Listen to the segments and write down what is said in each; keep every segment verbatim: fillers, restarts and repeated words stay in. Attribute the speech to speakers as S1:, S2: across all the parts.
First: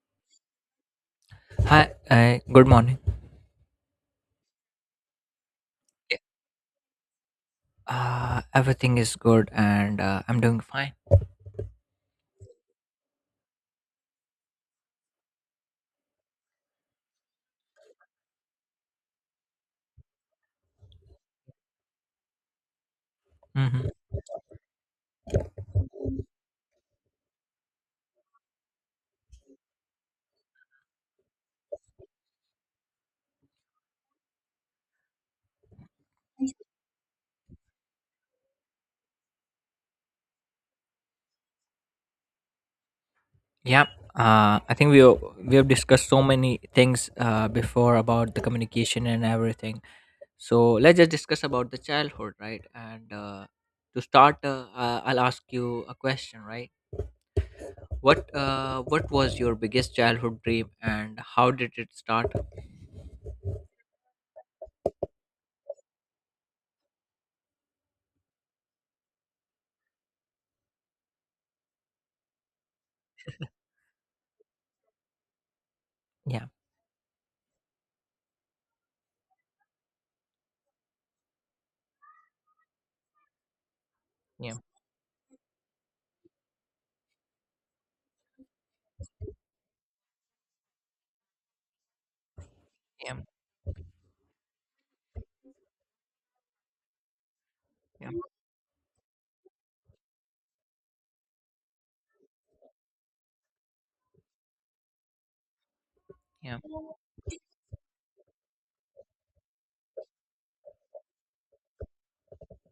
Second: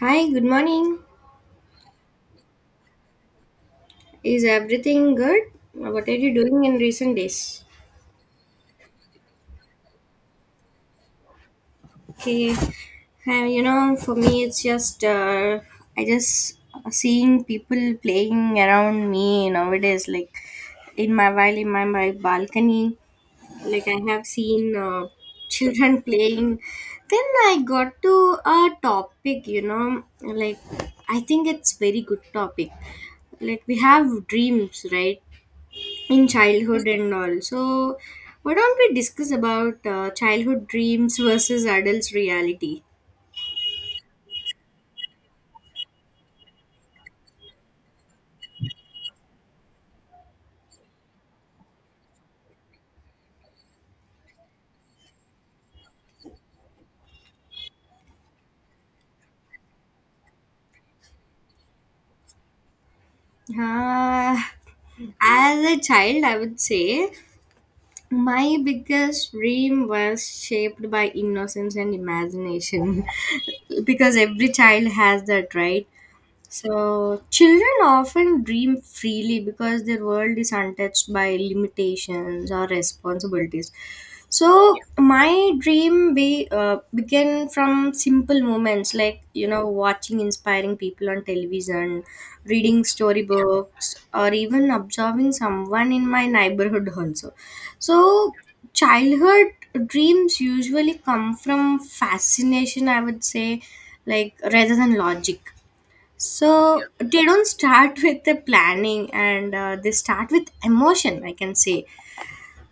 S1: Hi, good morning.
S2: Hi, uh, Good morning.
S1: Is everything good? What are
S2: Yeah,
S1: you doing in recent days?
S2: Uh, everything is good and uh, I'm doing fine.
S1: Okay, uh, you know, for me, it's just uh, I just seeing people playing around me nowadays, like in my while in my, my balcony. Like
S2: hmm
S1: I have seen uh, children playing. Then I got to a topic, you know, like I think it's very good topic. Like we have dreams, right? In childhood and all. So, why don't we discuss about uh, childhood dreams versus adults' reality?
S2: Yeah, uh, I think we o- we have discussed so many things uh, before about the communication and everything. So let's just discuss about the childhood, right? And uh, to start, uh, uh, I'll ask you a question, right? What uh, what was your biggest childhood dream and how did it start?
S1: Uh, as a child, I would say my biggest dream was shaped by innocence and imagination because every child has that, right?
S2: Yeah,
S1: So, children often dream freely because their world is untouched by limitations or responsibilities.
S2: yeah,
S1: So my dream be, uh, began from simple moments like you know watching inspiring people on television, reading
S2: yeah,
S1: storybooks, or even observing someone in my neighborhood also.
S2: yeah,
S1: So childhood dreams usually come from fascination, I would say, like rather than logic.
S2: yeah. yeah.
S1: So they don't start with the planning, and uh, they start with emotion, I can say.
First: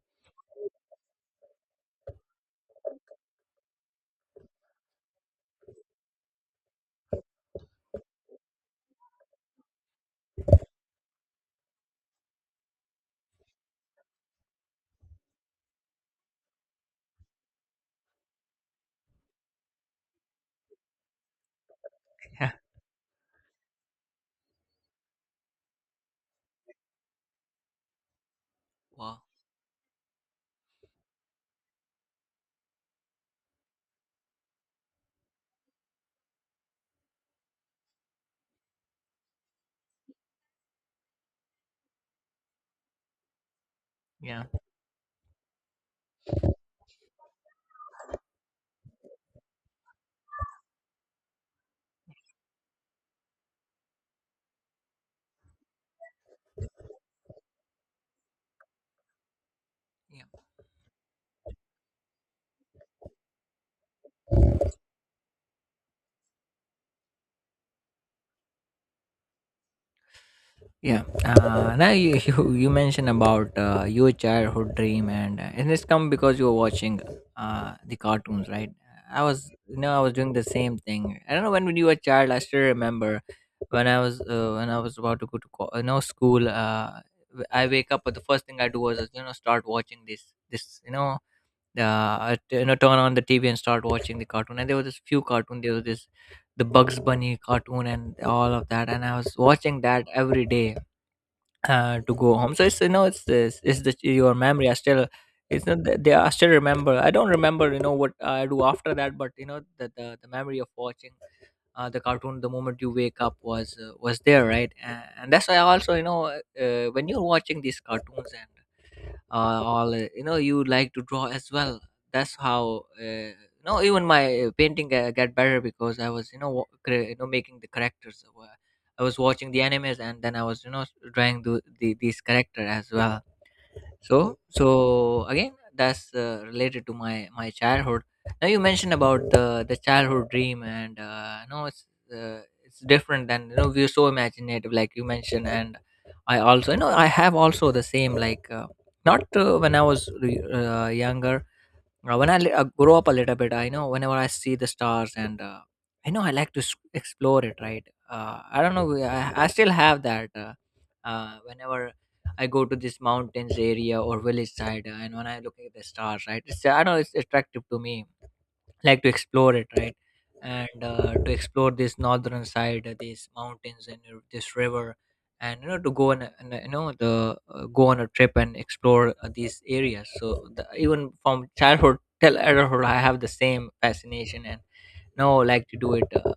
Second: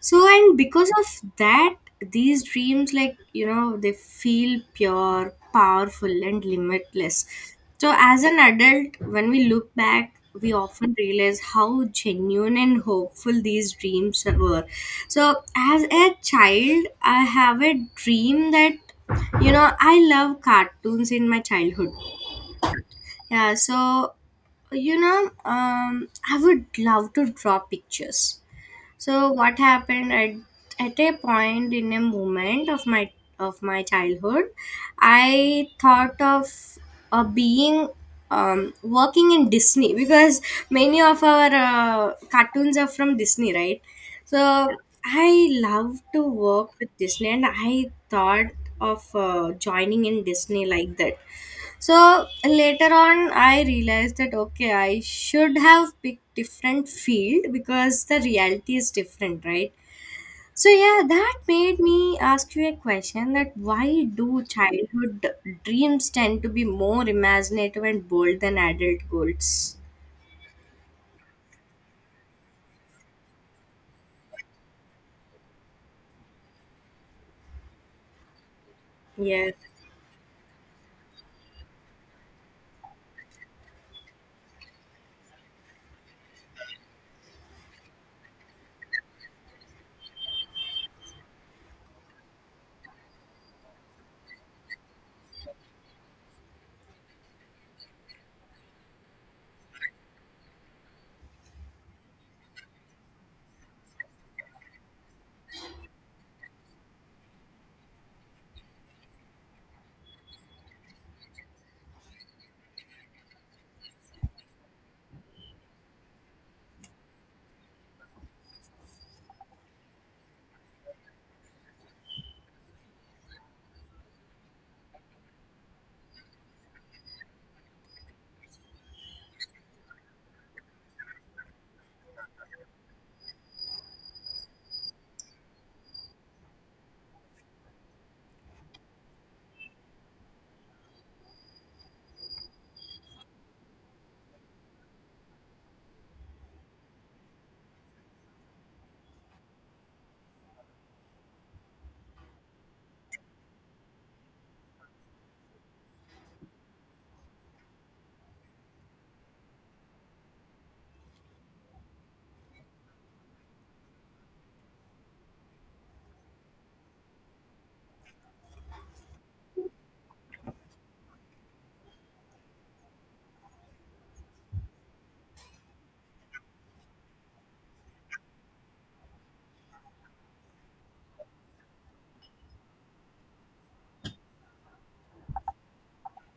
S1: So, and because of that, these dreams, like, you know, they feel pure, powerful, and limitless. So, as an adult, when we look back, we often realize how genuine and hopeful these dreams were. So, as a child, I have a dream that, you know, I love cartoons in my childhood.
S2: yeah
S1: Yeah, so you know um I would love to draw pictures.
S2: Wow.
S1: So what happened at, at a point in a moment of my of my childhood, I thought of uh, being um, working in Disney because many of our uh, cartoons are from Disney, right?
S2: yeah
S1: So I love to work with Disney, and I thought of uh, joining in Disney like that. So later on, I realized that okay, I should have picked different field because the reality is different, right?
S2: yeah
S1: So yeah, that made me ask you a question that why do childhood dreams tend to be more imaginative and bold than adult goals?
S2: yeah uh, now you, you you mentioned about uh, your childhood dream, and uh, and it's come because you were watching uh, the cartoons, right? I was,
S1: Yes,
S2: you know, I was doing the same thing. I don't know when, when you were a child. I still remember when i was uh, when i was about to go to co- uh, no school. Uh, w- i wake up, but the first thing I do was, uh, you know, start watching this. this you know uh, t- you know, turn on the T V and start watching the cartoon. And there was this few cartoon. There was this the Bugs Bunny cartoon and all of that. And I was watching that every day uh, to go home. So it's, you know, it's this, it's the your memory. I still, it's not that they, I still remember. I don't remember, you know, what I do after that, but you know the the, the memory of watching. Uh, the cartoon the moment you wake up was, uh, was there, right? and, and that's why also, you know, uh, when you're watching these cartoons and uh, all uh, you know, you like to draw as well. That's how, uh, you know, even my uh, painting uh, got better, because I was, you know, wa- cre- you know, making the characters. So, Uh, I was watching the animes, and then I was, you know, drawing the, the these character as well. So so again, that's uh, related to my my childhood. Now you mentioned about the the childhood dream, and uh no, it's uh, it's different than, you know, we're so imaginative, like you mentioned. And I also, you know, I have also the same, like, uh, not uh, when I was re- uh, younger. Uh, when I li- uh, grow up a little bit, I know whenever I see the stars, and uh, I know I like to s- explore it, right? Uh, I don't know. we- I, I still have that. Uh, uh, whenever I go to this mountains area or village side, uh, and when I look at the stars, right? It's, I don't know, it's attractive to me, like to explore it, right? And uh, to explore this northern side, uh, these mountains, and uh, this river, and, you know, to go on a, and, uh, you know the uh, go on a trip and explore uh, these areas. So the, even from childhood till adulthood, I have the same fascination, and now like to do it. uh,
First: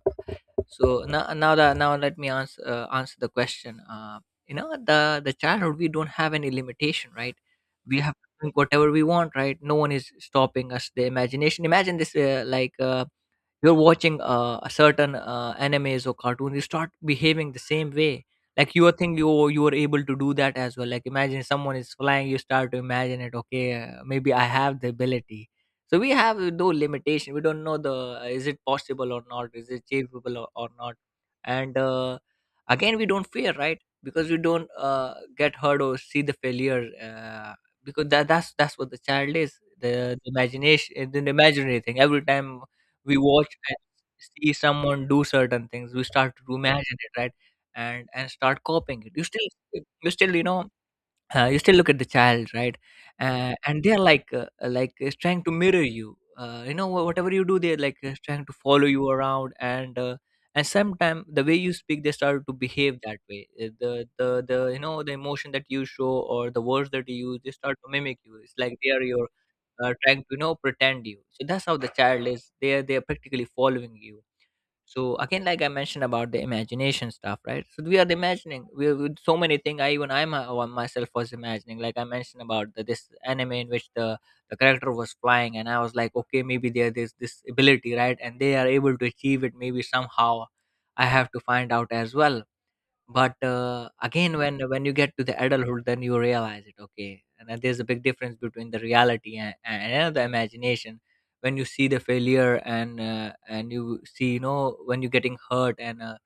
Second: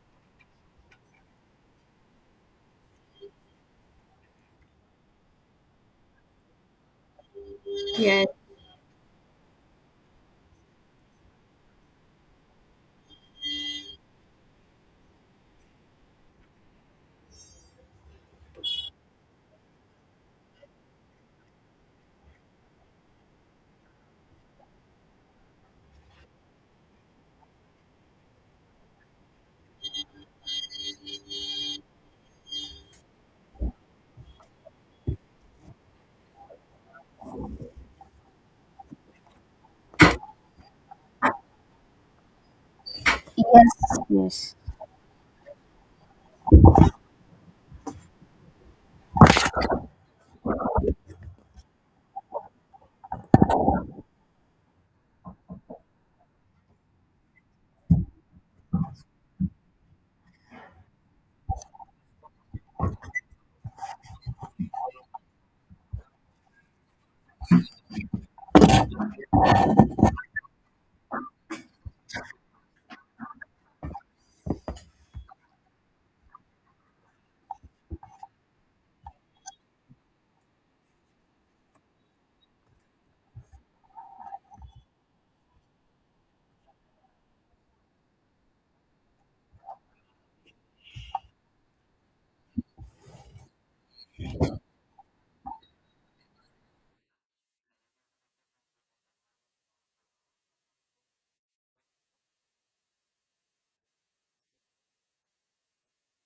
S2: so now now that, now let me answer, uh, answer the question. Uh, you know, the the childhood, we don't have any limitation, right? We have
S1: yes.
S2: to think whatever we want, right? No one is stopping us. The imagination, imagine this, uh, like uh, you're watching, uh, a certain uh, animes or cartoons, you start behaving the same way. Like you are think you, you are able to do that as well. Like imagine someone is flying, you start to imagine it. Okay, uh, maybe I have the ability. So we have no limitation. We don't know the, uh, is it possible or not, is it achievable or, or not? And uh, again, we don't fear, right? Because we don't uh, get hurt or see the failure, uh, because that, that's that's what the child is. the, the imagination, the imaginary thing. Every time we watch
S1: Yes,
S2: and see
S1: yes.
S2: someone do certain things, we start to imagine it, right? and and start copying it. You still, you still, you know, uh, you still look at the child, right? Uh, and they're like, uh, like uh, trying to mirror you, uh, you know, wha- whatever you do, they're like, uh, trying to follow you around, and uh, and sometimes the way you speak, they start to behave that way. Uh, the the the you know, the emotion that you show or the words that you use, they start to mimic you. It's like they are your, uh, trying to, you know, pretend you. So that's how the child is. they're they're practically following you. So again, like I mentioned about the imagination stuff, right? So we are imagining, we are with so many things. I, even I my- uh, myself was imagining, like I mentioned about the, this anime in which the the character was flying, and I was like, okay, maybe there's this ability, right? And they are able to achieve it, maybe somehow I have to find out as well. But, uh, again, when when you get to the adulthood, then you realize it, okay, and then there's a big difference between the reality and, and the imagination. When you see the failure and, uh, and you see, you know, when you're getting hurt, and uh,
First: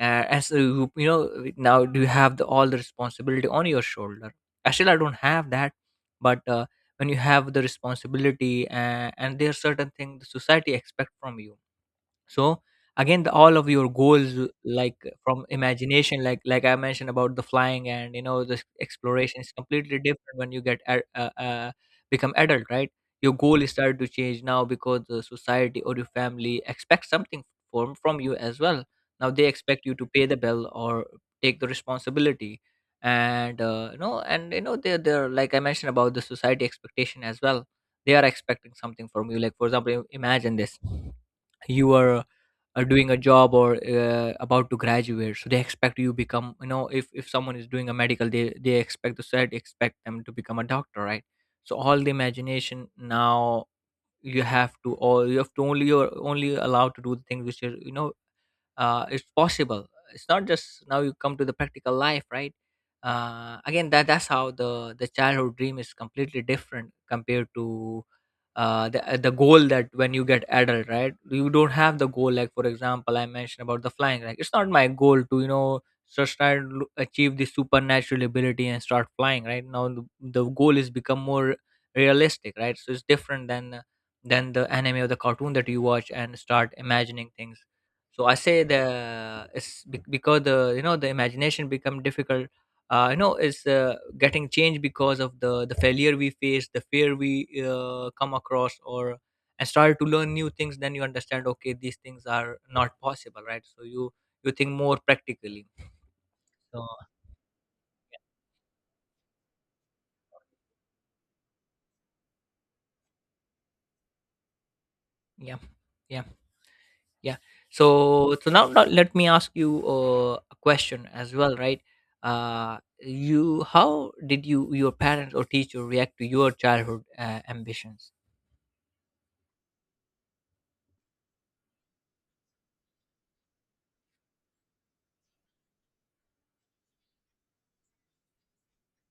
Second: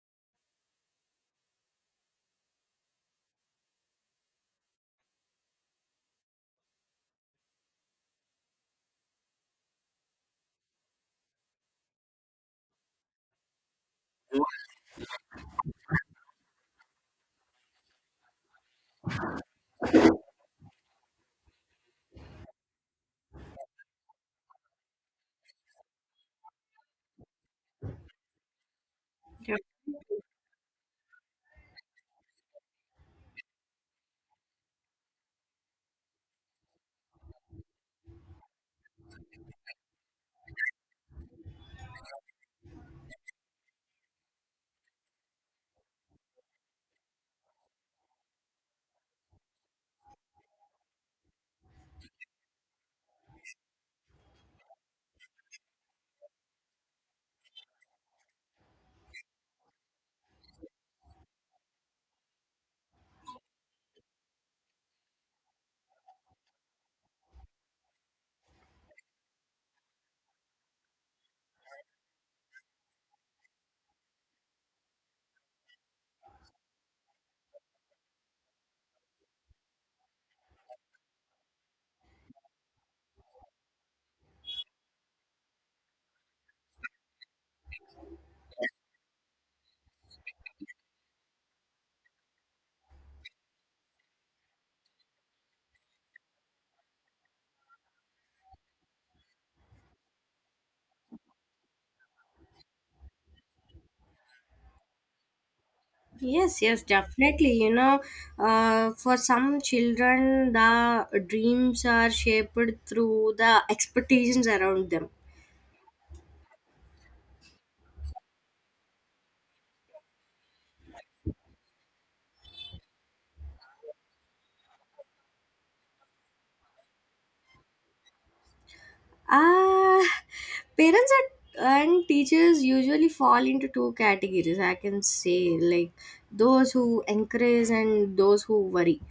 S2: uh, as you, you know, now do you have the, all the responsibility on your shoulder? Actually, I don't have that, but uh, when you have the responsibility, and, and there's certain thing the society expect from you. So again, the, all of your goals, uh, like uh, from imagination, like like I mentioned about the flying, and you know, the exploration, is completely different when you get a- uh, uh, become adult, right? Your goal is started to change now, because the society or your family expects something from from you as well. Now they expect you to pay the bill, or take the responsibility. And uh, you know, and you know they're, they're like, I mentioned about the society expectation as well. They are expecting something from you. Like for example, im- imagine this, you are, uh, doing a job or uh, about to graduate, so they expect you become, you know, if if someone is doing a medical, they they expect the said, expect them to become a doctor, right? So all the imagination now, you have to, or you have to only, you're only allowed to do the things which are, you know, uh, it's possible. It's not, just now you come to the practical life, right? Uh, again, that that's how the the childhood dream is completely different compared to uh, the uh, the goal that when you get adult, right? You don't have the goal. Like for example, I mentioned about the flying, like it's not my goal to, you know, just try and lo- achieve the supernatural ability and start flying. Right now, the, the goal is become more realistic, right? So it's different than, uh, than the anime or the cartoon that you watch and start imagining things. So I say the, it's be- because the, you know, the imagination become difficult. Uh, you know, it's uh, getting changed because of the the failure we face, the fear we, uh, come across, or, and start to learn new things. Then you understand, okay, these things are not possible, right? So you you think more practically.
S1: Yes, yes,
S2: So
S1: definitely. You know, uh, for some children, the dreams are shaped through the expectations around them.
S2: yeah. Yeah. Yeah. So so now, now let me ask you uh, a question as well, right? uh you how did you your parents or teacher react to your childhood uh, ambitions?
S1: Ah, parents and and teachers usually fall into two categories, I can say, like those who encourage and those who worry.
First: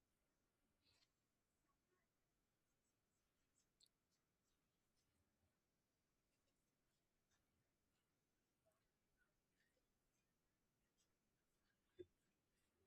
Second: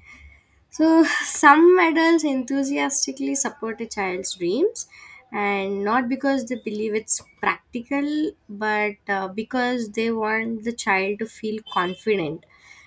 S1: So, some adults enthusiastically support a child's dreams, and not because they believe it's practical, but uh, because they want the child to feel confident.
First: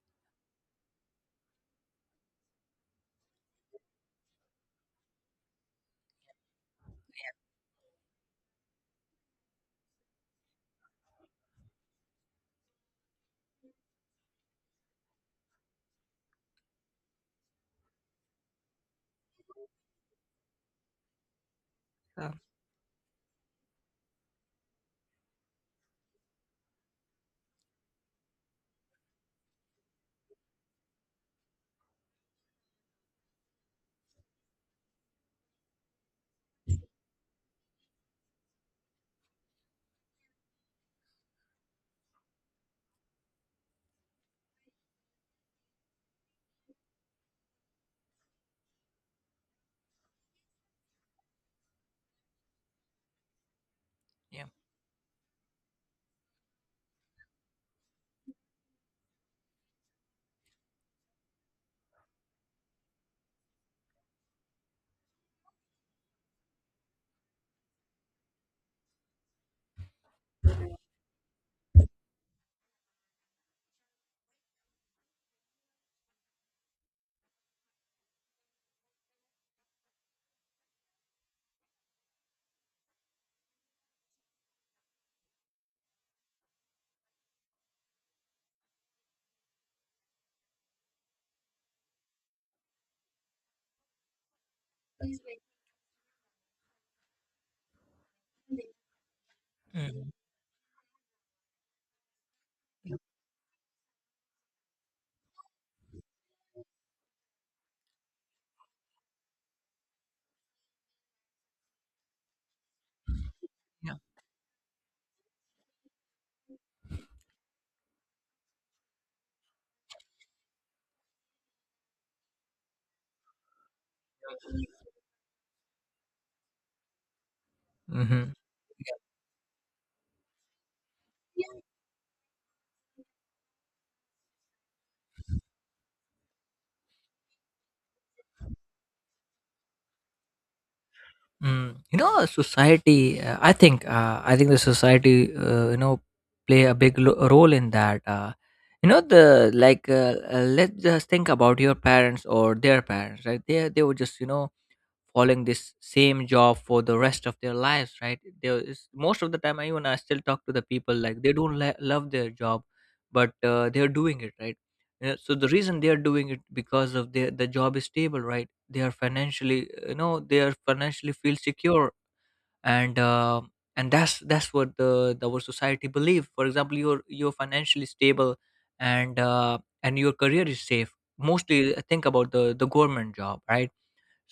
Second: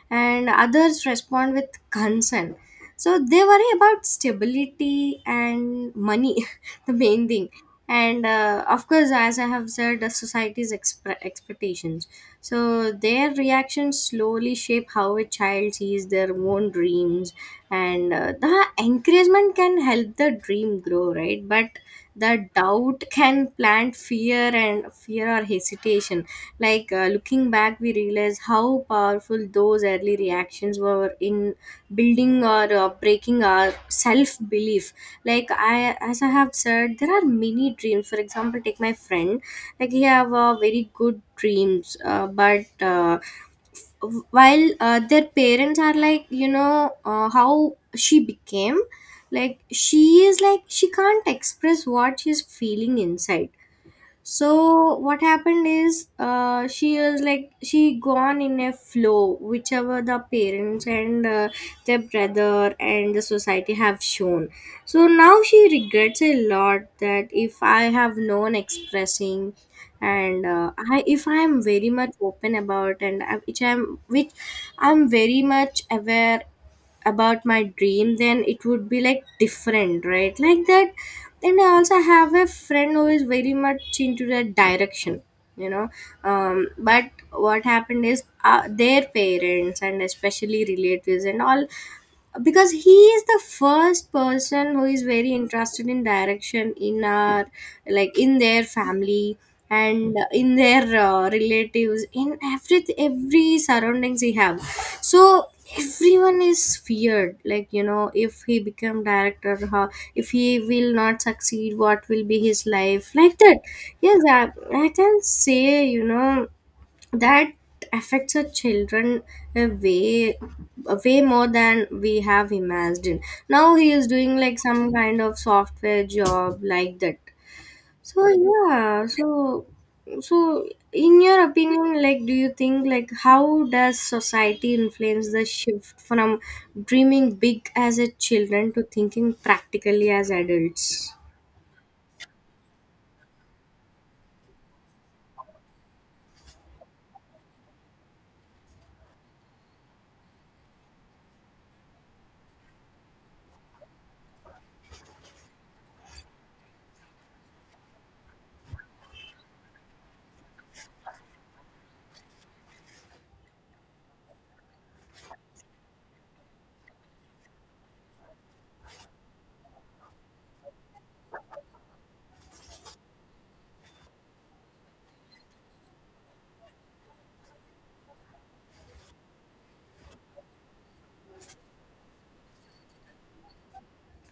S1: And others respond with concern. So, they worry about stability and money, the main thing. And uh, of course, as I have said, the society's expre- expectations. So, their reactions slowly shape how a child sees their own dreams, and uh, the encouragement can help the dream grow, right? But the doubt can plant fear and fear or hesitation. Like, uh, looking back we realize how powerful those early reactions were in building or uh, breaking our self belief. Like i as I have said there are many dreams. For example, take my friend. Like he have uh, very good dreams, uh, but uh, while uh, their parents are like, you know uh, how she became, like she is like she can't express what she's feeling inside.
S2: Yeah.
S1: So what happened is uh, she is like she gone in a flow whichever the parents and uh, their brother and the society have shown. So now she regrets a lot that if I have known expressing, and uh, I if I am very much open about, and I, which i'm which i'm very much aware about my dream, then it would be like different, right? Like that. And I also have a friend who is very much into that direction, you know um, but what happened is uh, their parents and especially relatives and all, because he is the first person who is very interested in direction, in our like in their family
S2: Hmm.
S1: and in their uh, relatives, in every every surroundings he have. So everyone is feared, like you know if he become director, how, if he will not succeed what will be his life, like that.
S2: Yeah.
S1: Yes, i, I can say, you know that affects our children a way a way more than we have imagined. Now he is doing like some kind of software job, like that. So
S2: Hmm.
S1: yeah, so so in your opinion, like do you think like how does society influence the shift from dreaming big as a children to thinking practically as adults?
S2: Mm, you know, society. Uh, I think. Uh, I think the society, Uh, you know, play a big lo- role in that. Uh, you know, the like. Uh, uh, let's just think about your parents or their parents, right? They they were just, you know, following this same job for the rest of their lives, right? There is most of the time, I, even i still talk to the people, like, they don't la- love their job, but uh, they're doing it, right? Uh, so the reason they're doing it because of their the job is stable, right? They are financially, uh, you know, they are financially feel secure, and uh, and that's that's what the, the our society believe. For example, you're you're financially stable, and uh, and your career is safe. Mostly, uh, think about the the government job, right?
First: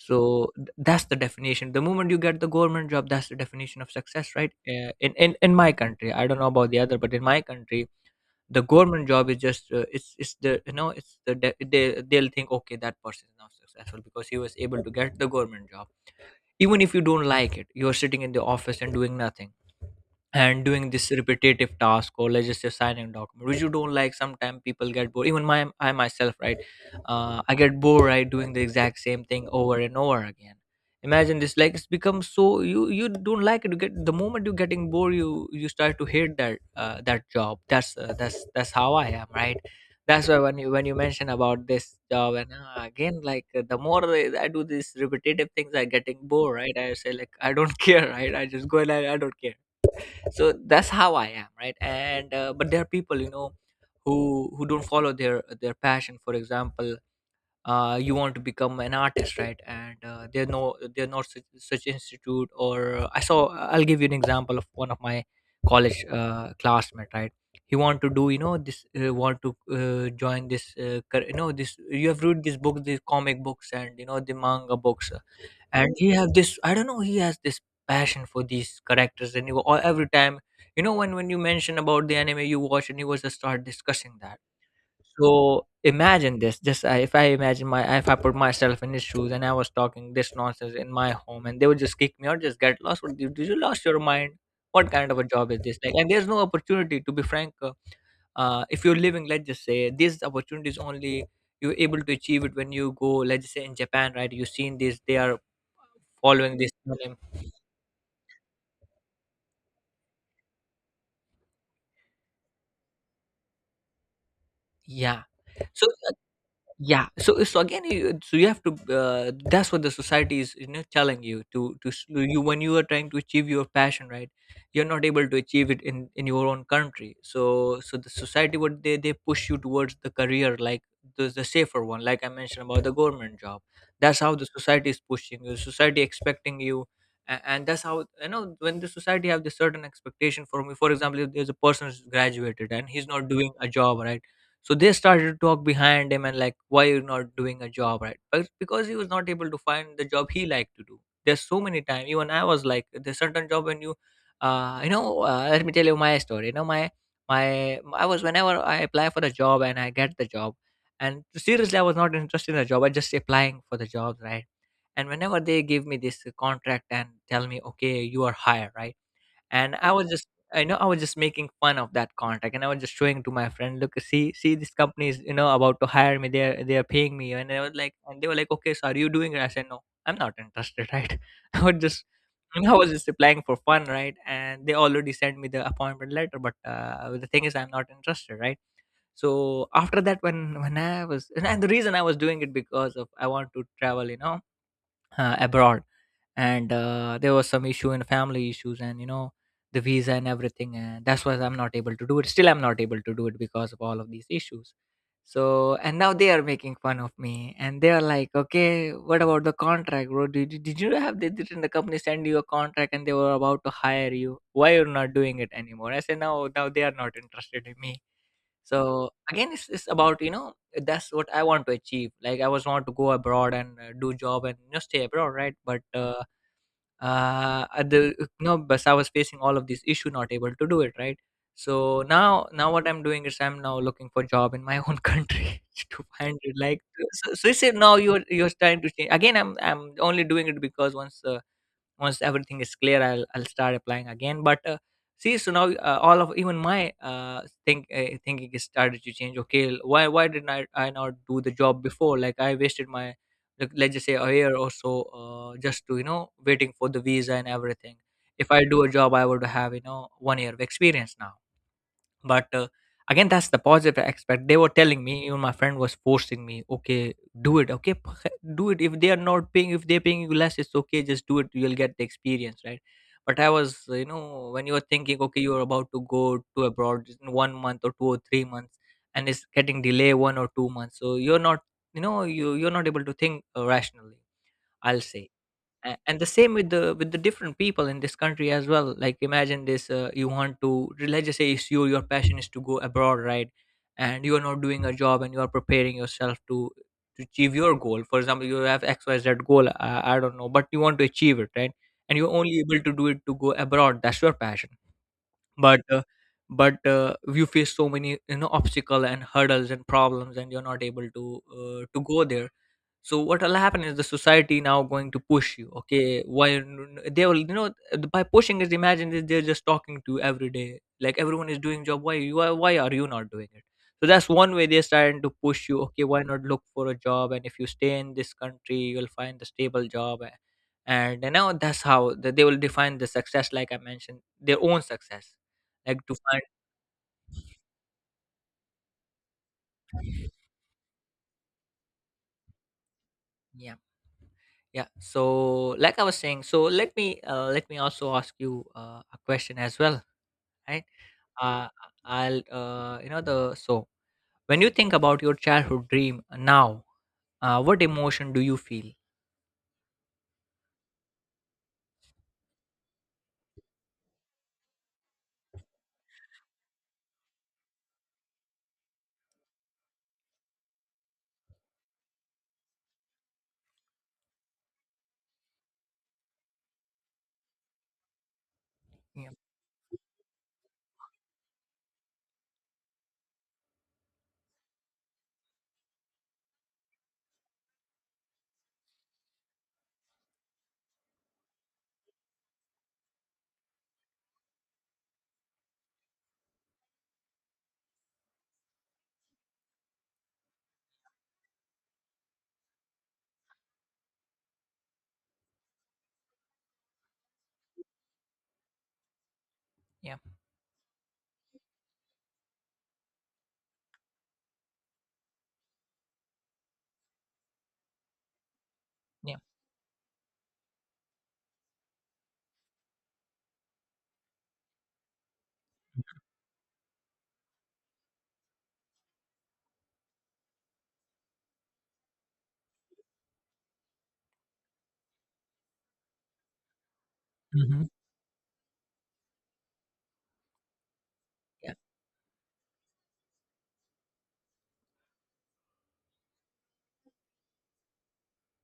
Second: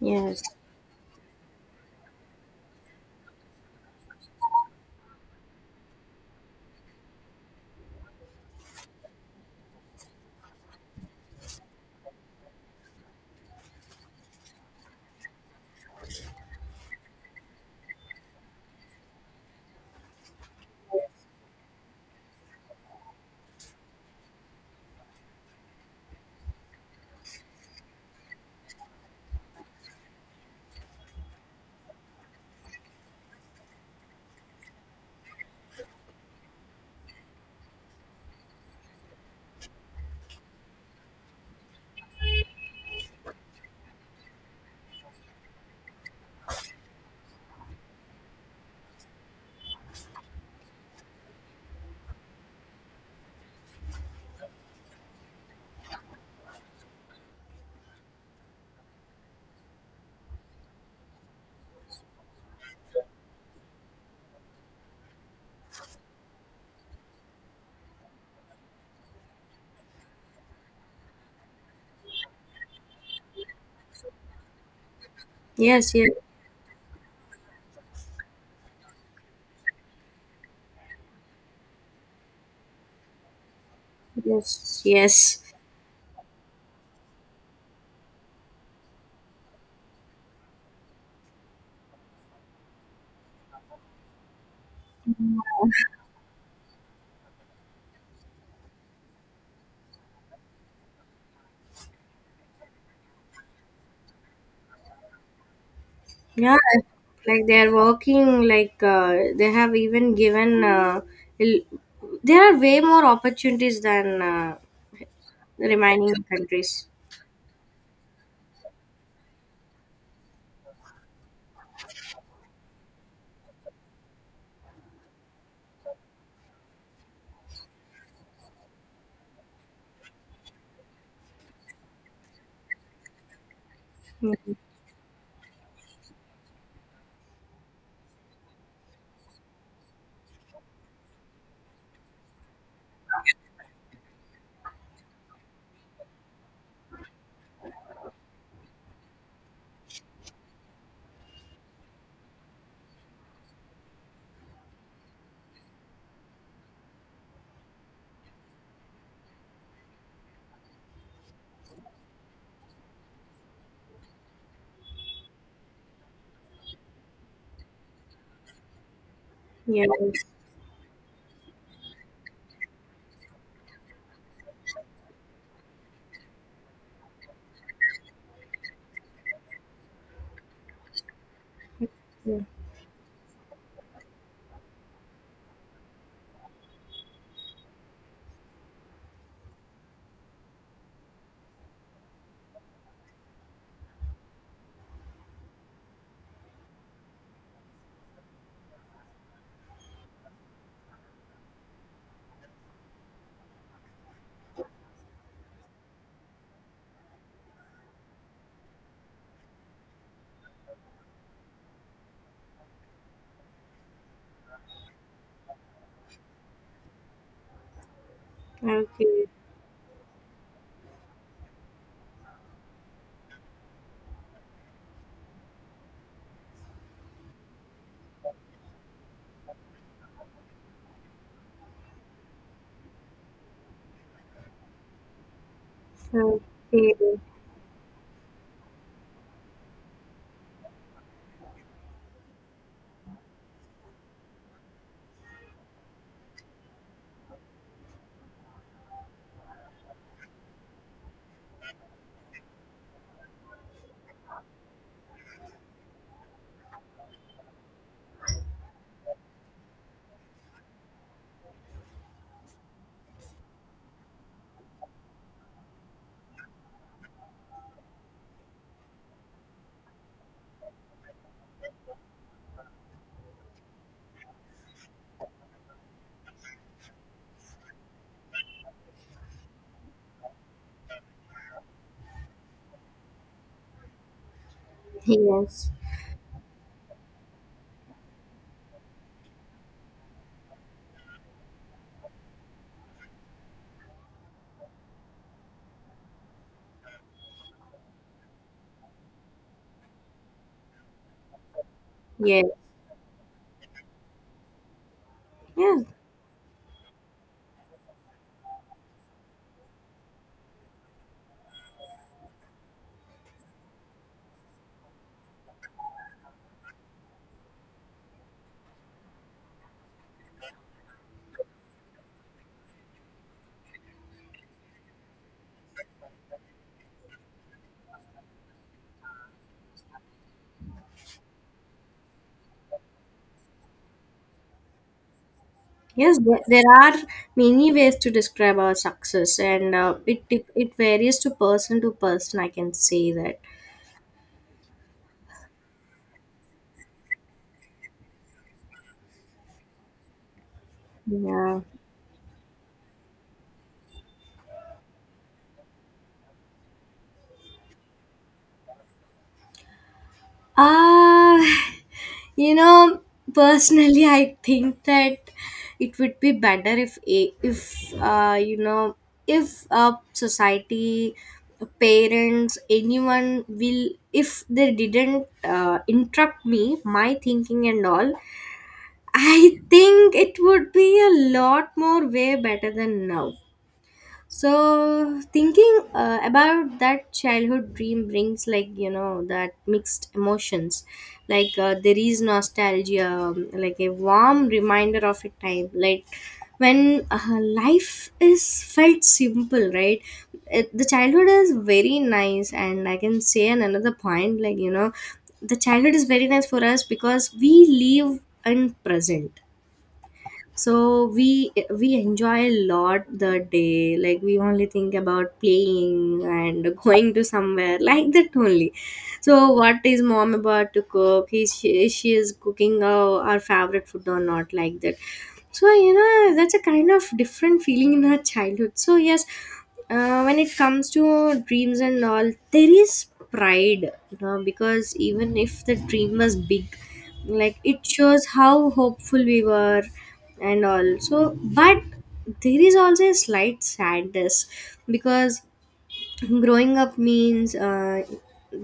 S1: Yes.
S2: th- that's the definition. The moment you get the government job, that's the definition of success, right? Uh, in, in in my country, I don't know about the other, but in my country, the government job is just, uh, it's it's the, you know, it's the de- they, they'll think, okay, that person is now successful because he was able to get the government job. Even if you don't like it, you're sitting in the office and doing nothing, and doing this repetitive task, or let's just say signing document, which you don't like. Sometimes people get bored, even my I myself, right? Uh, i get bored, right, doing the exact same thing over and over again. Imagine this, like, it's become so, you you don't like it. You get, the moment you're getting bored, you you start to hate that, uh, that job. That's uh, that's that's how I am, right? That's why when you when you mention about this job, and uh, again, like, uh, the more i I do these repetitive things, I getting bored, right? I say, like, I don't care, right? I just go, and i, I don't care. So that's how I am, right? And uh, but there are people, you know, who who don't follow their their passion. For example, uh, you want to become an artist, right? and uh, they're, no, they're not such, such institute, or uh, i saw I'll give you an example of one of my college, uh, classmate, right? He want to do, you know, this, uh, want to, uh, join this, uh, cur- you know, this, you have read these books, these comic books, and, you know, the manga books.
S1: Yes.
S2: And
S1: Yes.
S2: he have this, I don't know, he has this passion for these characters, and he, wa- or every time, you know, when when you mention about the anime you watch, and he was just start discussing that.
S1: Yes. Yes.
S2: So imagine this, just I, if i imagine my if I put myself in his shoes, and I was talking this nonsense in my home, and they would just kick me out, just get lost, what did, did you lost your mind, what kind of a job is this, like? And there's no opportunity, to be frank. Uh, uh, if you're living, let's just say these opportunities only, you're able to achieve it when you go, let's just say, in Japan, right? You've seen this, they are
S1: Yeah,
S2: following this surname.
S1: like they are working, like uh, they have even given, uh, l- there are way more opportunities than uh,
S2: Yeah.
S1: the
S2: So,
S1: remaining countries.
S2: yeah, so so again, you, so you have to, uh, that's what the society is, you know, telling you to, to s- you, when you are trying to achieve your passion, right? You're not able to achieve it in in your own country, so so the society, what they they push you towards the career, like the, the safer one, like I mentioned about the government job. That's how the
S1: Mhm.
S2: society is pushing you, society expecting you. And, and that's how, you know, when the society have this certain expectation, for me, for example, if there's a person who's graduated and he's not doing a job, right, so they started to talk behind him and, like, why you're not doing a job, right? But because he was not able to find the job he liked to do, there's so many times. Even I was, like, there's certain job when you, uh you know, uh, let me tell you my story, you know, my my I was, whenever I apply for the job and I get the job, and seriously, I was not interested in the job, I just applying for the job, right? And whenever they give me this contract and tell me, okay, you are hired, right, and
S1: Yeah.
S2: I was just, I know, I was just making fun of that contract, and I was just showing to my friend, look, see, see this company is, you know, about to hire me, they're they're paying me. And I was like, and they were like, okay, so are you doing it? I said no, I'm not interested, right? I would just, you know, I was just applying for fun, right? And they already sent me the appointment letter, but uh, the thing is, I'm not interested, right? So after that, when when I was, and, and the reason I was doing it because of I want to travel, you know, uh, abroad, and uh, there was some issue and family issues and, you know, the visa and everything, and that's why I'm not able to do it. Still, I'm not able to do it because of all of these issues. So and now they are making fun of me, and they are like, okay, what about the contract, bro? Did, did you have, did, didn't the company send you a contract, and they were about to hire you, why you're not doing it anymore? I said, no, now they are not interested in me. So
S1: Okay.
S2: again, it's, it's about, you know, that's what I want to achieve, like I was want to go abroad and, uh, do job, and just stay abroad, right? But, uh, uh, at the you know, because I was facing all of these issue, not able to do it, right. So now, now what I'm doing is I'm now looking for job in my own country to find it. Like,
S1: Okay.
S2: so, so you said now you're you're trying to change again. I'm I'm only doing it because once, uh, once everything is clear, i'll, I'll start applying again, but, uh, see, so now, uh, all of, even my, uh, think uh, thinking is started to change. Okay, l- why why didn't I, I not do the job before, like I wasted my, like, let's just say a year or so, uh, just to, you know, waiting for the visa and everything. If I do a job, I would have, you know, one year of experience now. But uh, Again, that's the positive aspect. They were telling me, even my friend was forcing me, okay, do it, okay, p- do it, if they are not paying, if they're paying you less, it's okay, just do it, you'll get the experience, right. But I was, you know, when you are thinking, okay, you're about to go to abroad in one month or two or three months, and it's getting delay one or two months, so you're not, you know, you you're not able to think, uh, rationally, I'll say.
S1: Yes.
S2: A- and the same with the, with the different people in this country as well, like imagine this, uh, you want to, let's just say, it's you your passion is to go abroad, right? And you are not doing a job, and you are preparing yourself to, to achieve your goal. For example, you have XYZ goal, I, I don't know, but you want to achieve it, right? And you're
S1: Yes.
S2: only able to do it, to go abroad, that's your passion.
S1: Yeah.
S2: But uh, but uh, you face so many, you know, obstacle and hurdles and problems, and you're not able to, uh, to go there. So what will happen is the society now going to push you, okay, why, n- they will, you know, by pushing is, imagine that they're just talking to every day, like everyone is doing job, why you are, why are you not doing it? So that's one way they're starting to push you, okay, why not look for a job, and if you stay in this country, you'll find the stable job. A- and, you know, that's how th- they will define the success, like I mentioned, their own success, like, to
S1: Yes, there
S2: find.
S1: there are many ways to describe our success, and uh, it dep- it varies to person to person. I can say that.
S2: Yeah, yeah, so, like I was saying, so let me, uh, let me also ask you, uh, a question as well, right?
S1: Yeah.
S2: uh, I'll, uh, you know, the, so, when you think about your childhood dream now, uh, what emotion do you feel?
S1: Ah. You know, personally, I think that it would be better if a- if uh, you know if uh, society, parents, anyone will if they didn't uh, interrupt me, my thinking and all.
S2: Yeah,
S1: I think it would be a lot more way better than now. So thinking uh, about that childhood dream brings, like you know that mixed emotions, like uh, there is nostalgia, um, like a warm reminder of a time, like when uh, life is felt simple, right? It, the childhood is very nice, and I can say on another point, like, you know, the childhood is very nice for us because we live in present.
S2: yeah,
S1: So we we enjoy a lot the day, like we only think about playing and going to somewhere, like that only.
S2: yeah.
S1: So what is mom about to cook, is she, is she is cooking our, our favorite food or not, like that. So you know that's a kind of different feeling in our childhood. So yes, uh, when it comes to dreams and all, there is pride, you know because even if the dream was big, like it
S2: Hmm.
S1: shows how hopeful we were. And also
S2: Yeah,
S1: but there is also a slight sadness because growing up means uh,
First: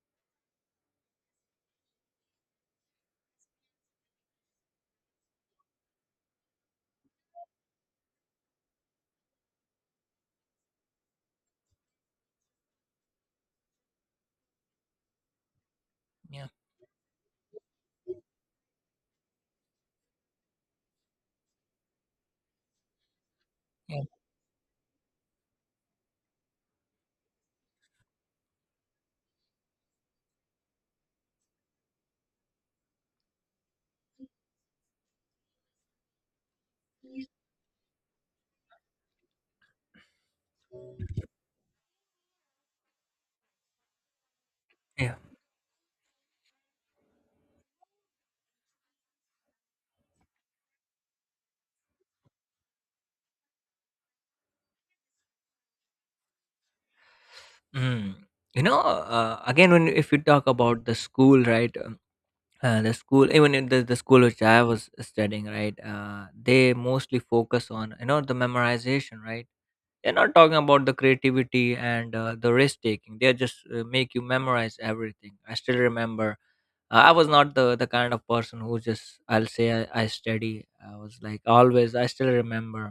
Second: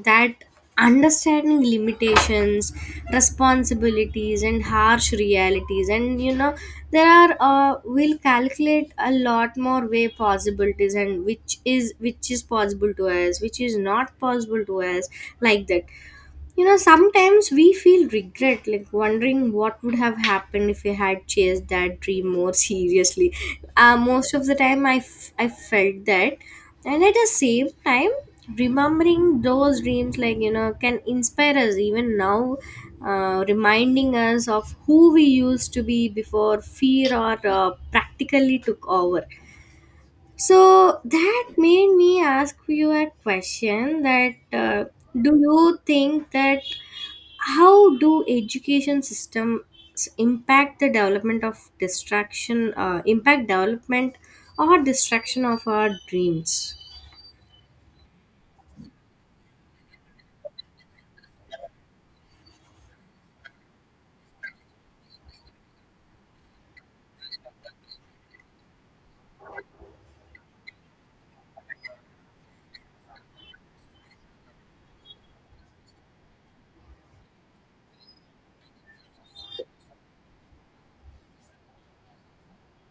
S1: that understanding limitations, responsibilities and harsh realities, and you know there are, uh, we'll calculate a lot more way possibilities and which is which is possible to us, which is not possible to us, like that.
S2: yeah,
S1: You know, sometimes we feel regret, like wondering what would have happened if we had chased that dream more seriously. Uh,
S2: yeah,
S1: most of the time, I, f- I felt that. And at the same time, remembering those dreams, like, you know, can inspire us even now, uh, reminding us of who we used to be before fear or uh, practically took over. So that made me ask you a question that uh,
S2: yeah.
S1: do you think that how do education systems impact the development of distraction uh, impact development or distraction of our dreams?
S2: Mm. You know, uh, again, when if you talk about the school, right? um, Uh, the school, even in the, the school which I was studying, right? Uh, they mostly focus on, you know, the memorization, right? They're not talking about the creativity and uh, the risk taking. They just uh, make you memorize everything. I still remember, uh, I was not the the kind of person who just, I'll say, i, I study. I was like always. I still remember,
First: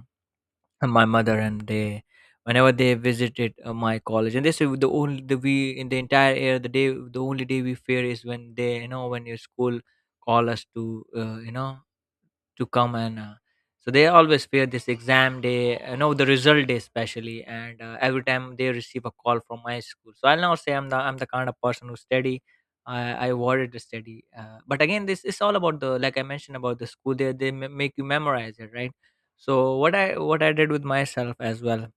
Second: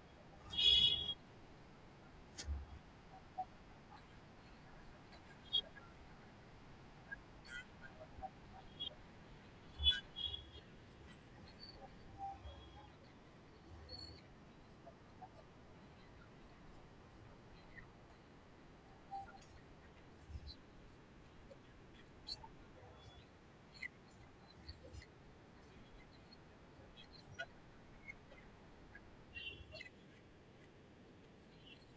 S2: my mother and they, whenever they visited uh, my college, and they is the only, the we, in the entire year, the day, the only day we fear is when they, you know, when your school call us to, uh, you know to come and uh, so they always fear this exam day, uh, no, the result day especially. And uh, every time they receive a call from my school, so I'll now say i'm the i'm the kind of person who study. I, I avoided the study. Uh, but again, this is all about the, like I mentioned about the school, they they ma- make you memorize it, right? So what i what i did with myself as well,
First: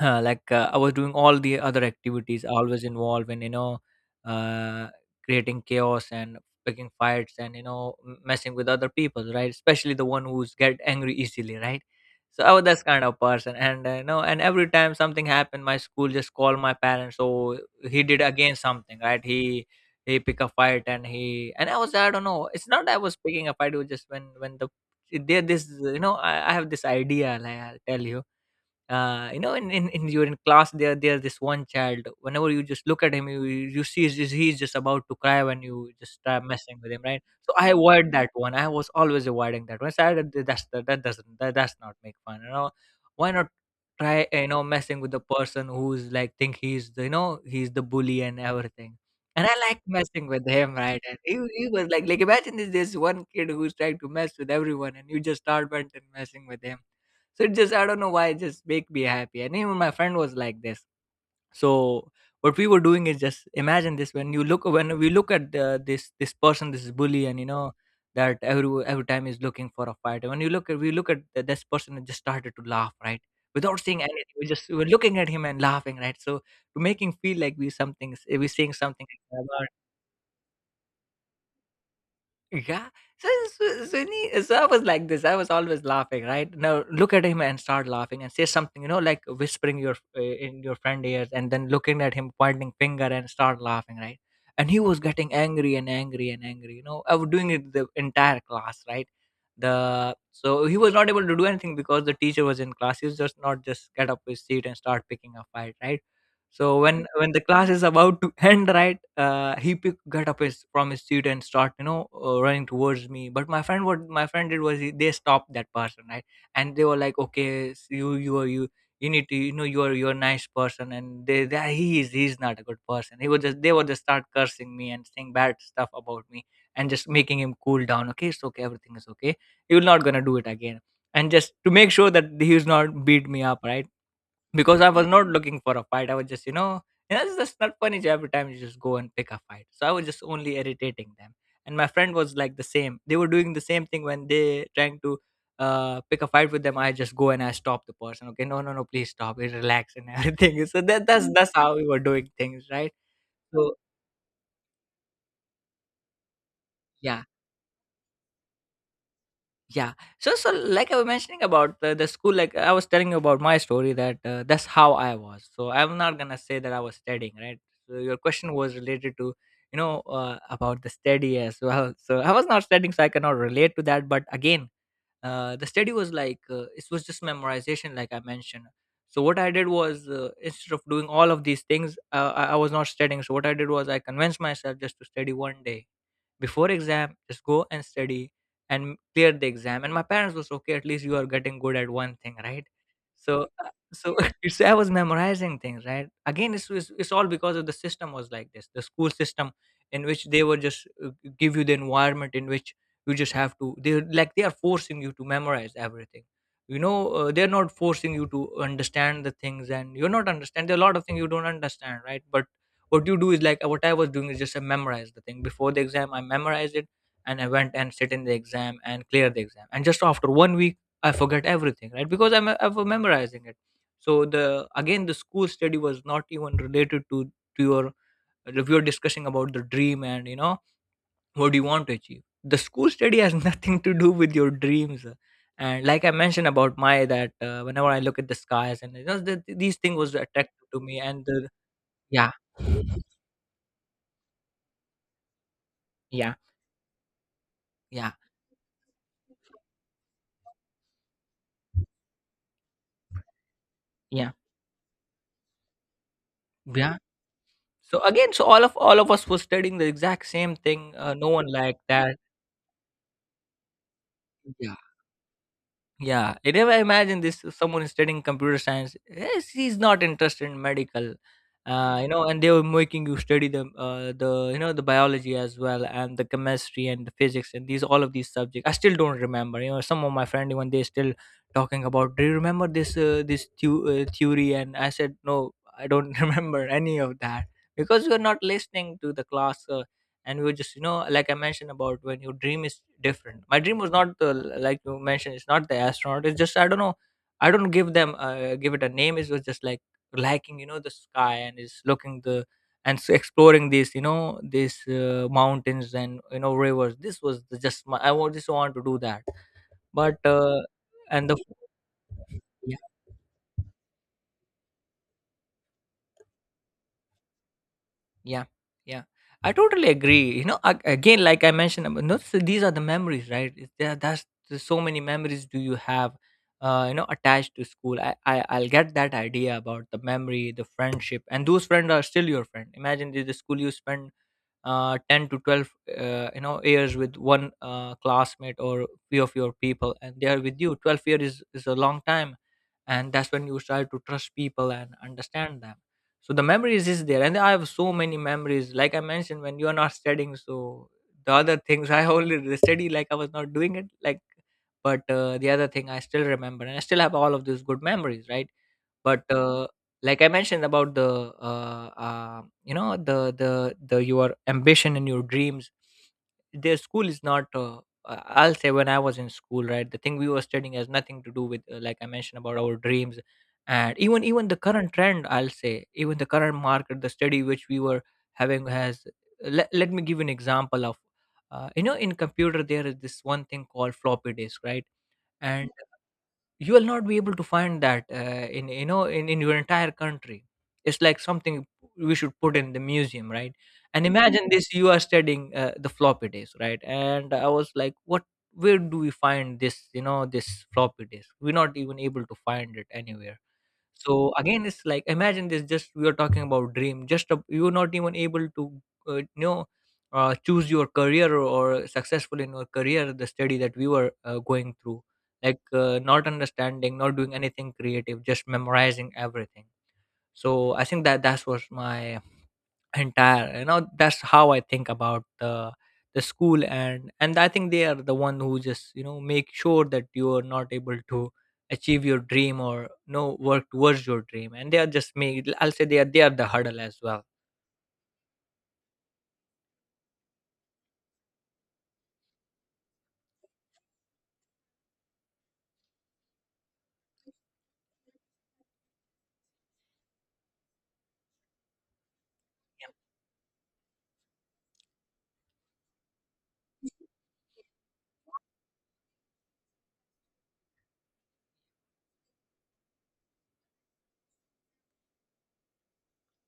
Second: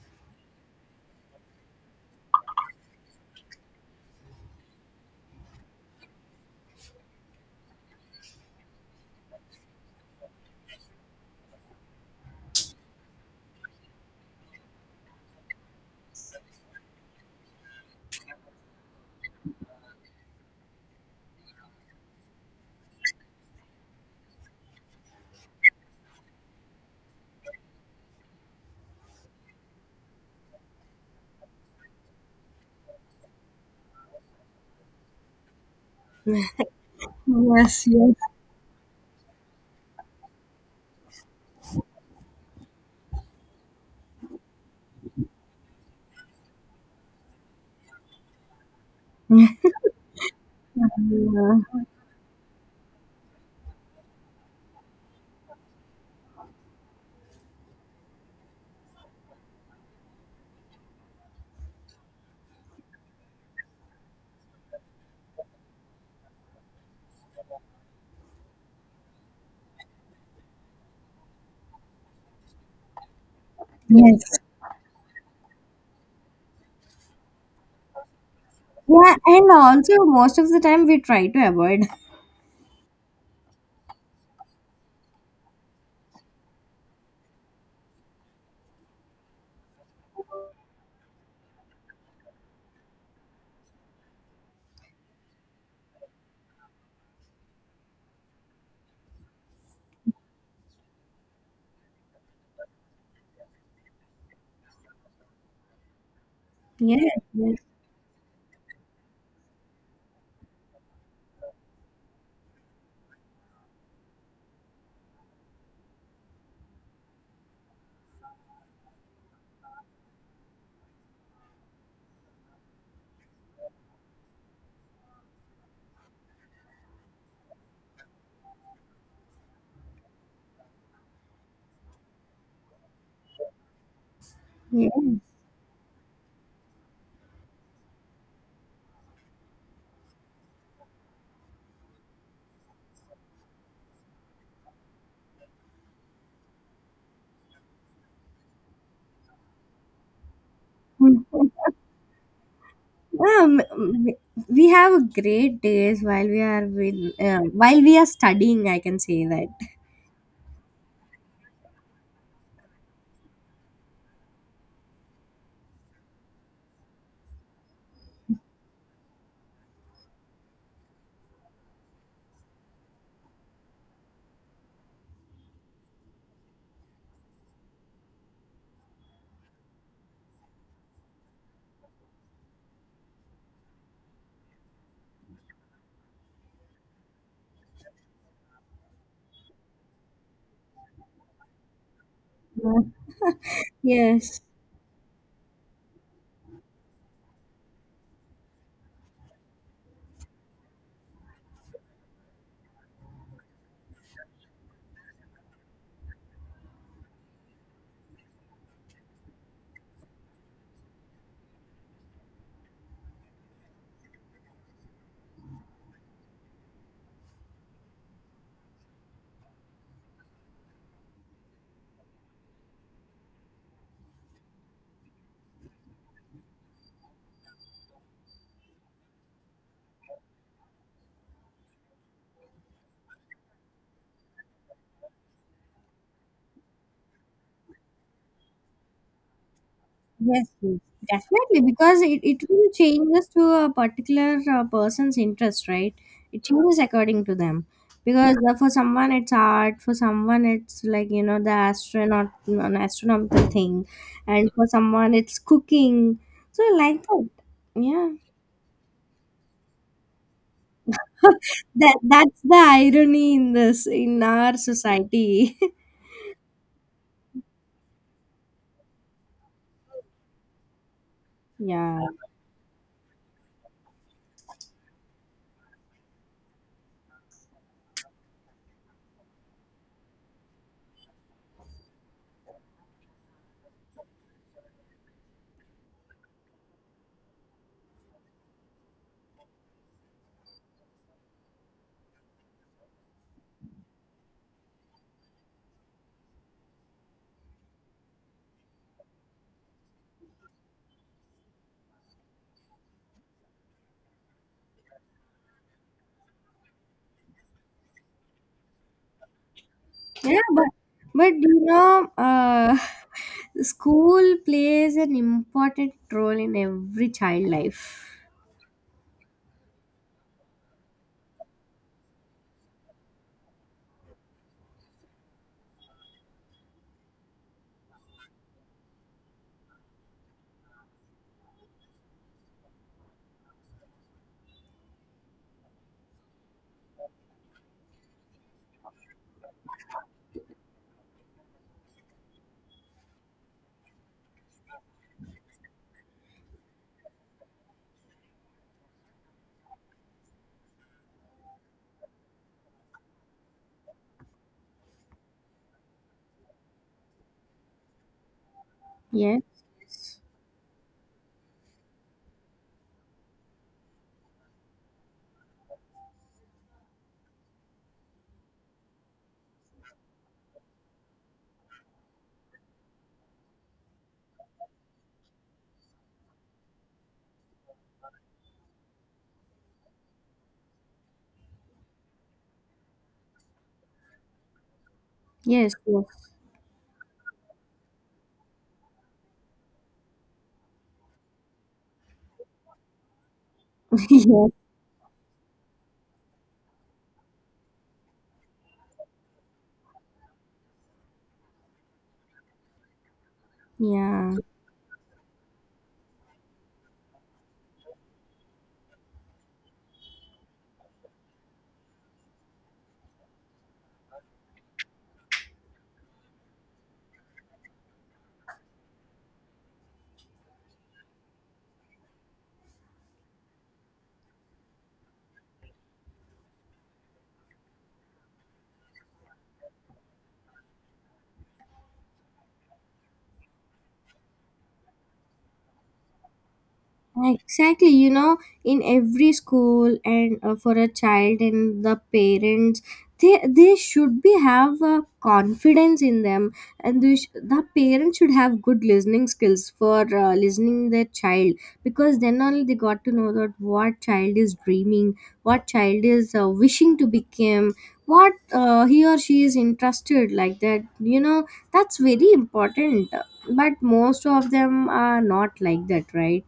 S2: uh, like, uh, I was doing all the other activities, always involved in, you know, uh, creating chaos and picking fights, and you know, m- messing with other people, right? Especially the one who's get angry easily, right? So I was that kind of person. And uh, you know, and every time something happened, my school just called my parents. So he did again something, right? he he pick a fight, and he, and I was, I don't know, it's not that I was picking a fight, it was just when when the there, this, you know, I, I have this idea, like I'll tell you. Uh, you know, in, in, in you're in class, there, there's this one child, whenever you just look at him, you you see he's just, he's just about to cry when you just start messing with him, right? So I avoid that one. I was always avoiding that one. So I, did- that's that, that doesn't, that that's not make fun, you know. Why not try, you know, messing with the person who's like, think he's the, you know, he's the bully and everything. And I like messing with him, right? And he, he was like like imagine this, this one kid who's trying to mess with everyone, and you just start went and messing with him. So it just, I don't know why, it just make me happy. And even my friend was like this. So what we were doing is, just imagine this, when you look, when we look at the, this this person, this bully, and you know, that every every time he's looking for a fight. And when you look at, we look at th- this person and just started to laugh, right? Without saying
S1: Yes.
S2: anything. We just we were looking at him and laughing, right? So to make him feel like we something, we saying something.
S1: Yeah, and also most of the time we try to avoid.
S2: Yeah. So, so, so, he- so I was like this. I was always laughing, right? Now look at him and start laughing and say something, you know, like whispering your, uh, in your friend ears and then looking at him, pointing finger and start laughing, right? And he was getting angry and angry and angry. You know, I was doing it the entire class, right? The, so he was not able to do anything because the teacher was in class. He was just not just get up his seat and start picking a fight, right? So when
S1: Yes.
S2: when the
S1: Yes.
S2: class is about to end, right, uh, he pick, got up his, from his seat and start, you know, uh, running towards me. But my friend, what my friend did was, he, they stopped that person, right, and they were like, okay, s- you you are you, you need to, you know, you are, you're a nice person, and they, they he is, he's not a good person. He would just, they would just start cursing me and saying bad stuff about me, and just making him cool down. Okay, it's okay, everything is okay. You're not gonna do it again. And just to make sure that he's not beat me up, right? Because
S1: Yeah.
S2: I was not looking for a fight. I was just, you know, that's just not funny. Every time you just go and pick a fight. So I was just only irritating them. And my friend was like the same. They were doing the same thing when they trying to uh, pick a fight with them. I just go and I stop the person. Okay, no, no, no, please stop. It relax and everything. So that that's Mm. That's how we were doing things, right?
S1: um,
S2: So
S1: we have great days while we are with
S2: yeah.
S1: uh, while we are studying. I can say that.
S2: Yeah. So so like I was mentioning about the, the school, like I was telling you about my story that, uh, that's how I was. So I'm not gonna say that I was studying, right? So your question was related to, you know, uh, about the study as well. So I was not studying, so I cannot relate to that. But again, uh, the study was like, uh, it was just memorization, like I mentioned. So what I did was, uh, instead of doing all of these things, uh, I, I was not studying, so what I did was, I convinced myself just to study one day before exam, just go and study, and clear the exam, and my parents was okay, at least you are getting good at one thing, right? So uh, so
S1: Yes.
S2: so I was memorizing things, right? Again, it's, it's it's all because of the system was like this, the school system, in which they were just uh, give you the environment in which you just have to, they're like, they are forcing you to memorize everything. You know, uh, they're not forcing you to understand the things, and you're not understand, there are a lot of things you don't understand, right? But what you do is like, uh, what I was doing is, just I memorized the thing before the exam, I memorized it, and I went and sit in the exam and clear the exam, and just after one week I forget everything, right? Because i'm, uh, I was memorizing it. So the, again, the school study was not even related to to your, uh, if you're discussing about the dream, and you know, what do you want to achieve, the school study has nothing to do with your dreams. Uh, and like I mentioned about my that, uh, whenever I look at the skies and, you know, the, these things was
S1: Yes,
S2: attractive to
S1: yes,
S2: me, and the,
S1: definitely, because it,
S2: yeah,
S1: it will changes to a particular uh, person's interest, right?
S2: yeah,
S1: It changes according to them.
S2: yeah,
S1: Because uh, for someone it's art, for someone it's like you know the astronaut, an astronomical thing,
S2: yeah,
S1: and for someone it's cooking. So
S2: yeah.
S1: like that,
S2: So
S1: yeah.
S2: again, so all of all of us were studying the exact same thing. Uh, no one liked
S1: That
S2: that.
S1: that's the irony in this in our society.
S2: Yeah, I never imagined this. Someone is studying computer science. Yes, he's not interested in medical, uh,
S1: Yeah.
S2: you know, and they were making you study the, uh, the, you know, the biology as well, and the chemistry and the physics and these, all of these subjects. I still don't remember. You know, some of my friend when they still talking about, do you remember this, uh, this thu- uh, theory? And I said no, I don't remember any of that, because you're not listening to the class. Uh, and we were just, you know, like I mentioned about when your dream is different, my dream was not the, like you mentioned, it's not the astronaut, it's just, I don't know. I don't give them, uh, give it a name, it was just like liking, you know, the sky, and is looking the, and s- exploring these, you know, these, uh, mountains, and you know, rivers, this was the, just my, I want just want to do that. But
S1: Yeah,
S2: uh,
S1: but
S2: and
S1: but
S2: the,
S1: you know, uh,
S2: yeah.
S1: school plays an important role in every child life.
S2: Yeah, yeah. I totally agree. You know, ag- again, like I mentioned, about, no, so these are the memories, right? It's- There, that's, there's so many memories do you have, uh, you know, attached to school. I, I, I'll get that idea about the memory, the friendship, and those friends are still your friend. Imagine the, the school you spend uh, ten to twelve, uh, you know, years, with one uh, classmate or few of your people, and they are with you twelve years, is, is a long time, and that's when you start to trust people and understand them. So the memories is there, and I have so many memories, like I mentioned, when you are not studying, so the other things, I only study, like I was not doing it, like, but uh, the other thing I still remember, and I still have all of these good memories, right? But
S1: Yes,
S2: uh, like I mentioned about the, uh, uh, you know, the the the your ambition and your dreams, their school is not, uh, uh, I'll say, when I was in school, right, the thing we were studying has nothing to do with, uh, like I mentioned about our dreams. And even even the current trend, I'll say, even the current market, the study which we were having has, let, let me give you an example of, uh, you know, in computer there is this one thing called floppy disk, right? And
S1: yes, yes,
S2: you will not be able to find that uh, in, you know, in, in your entire country. It's like something we should put in the museum, right? And imagine
S1: yes.
S2: this, you are studying uh, the floppy disk, right? And I was like what, where do we find this, you know, this floppy disk, we're not even able to find it anywhere. So
S1: Yeah.
S2: again, it's like, imagine this. Just, we are talking about dream. Just a, you're not even able to, uh, you know, uh, choose your career, or successful in your career. The study that we were uh, going through, like, uh, not understanding, not doing anything creative, just memorizing everything. So I think that, that's was my entire, you know, that's how I think about the the school. And and I think they are the one who just, you know, make sure that you are not able to achieve your dream, or no, work towards your dream, and they are just made, I'll say, they are they are the hurdle as well.
S1: Exactly, you know, in every school and uh, for a child and the parents, they they should be have uh, confidence in them, and they sh- the parents should have good listening skills for uh, listening their child, because then only they got to know that what child is dreaming, what child is uh, wishing to become, what uh, he or she is interested, like that. You know, that's very important. But most of them are not like that, right?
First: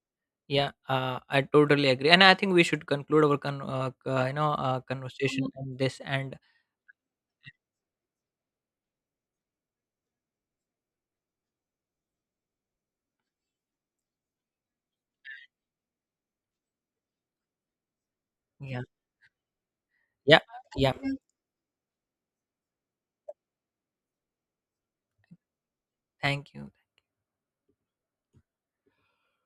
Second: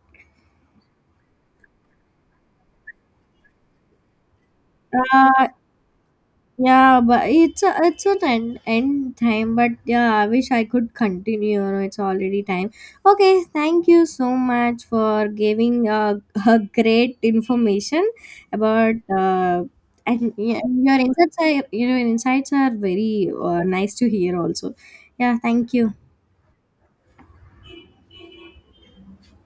S2: Yeah, uh, I totally agree, and I think we should conclude our con- uh, c- uh, you know uh, conversation
S1: Uh,
S2: on this, and
S1: yeah, but it's a, it's an end, end time. But yeah, I wish I could continue. You know, it's already time. Okay, thank you so much for giving uh, a great information
S2: yeah,
S1: about uh, and
S2: yeah,
S1: yeah,
S2: yeah.
S1: your insights are you know your insights are very uh, nice to hear also. Yeah, thank you.
S2: Thank you.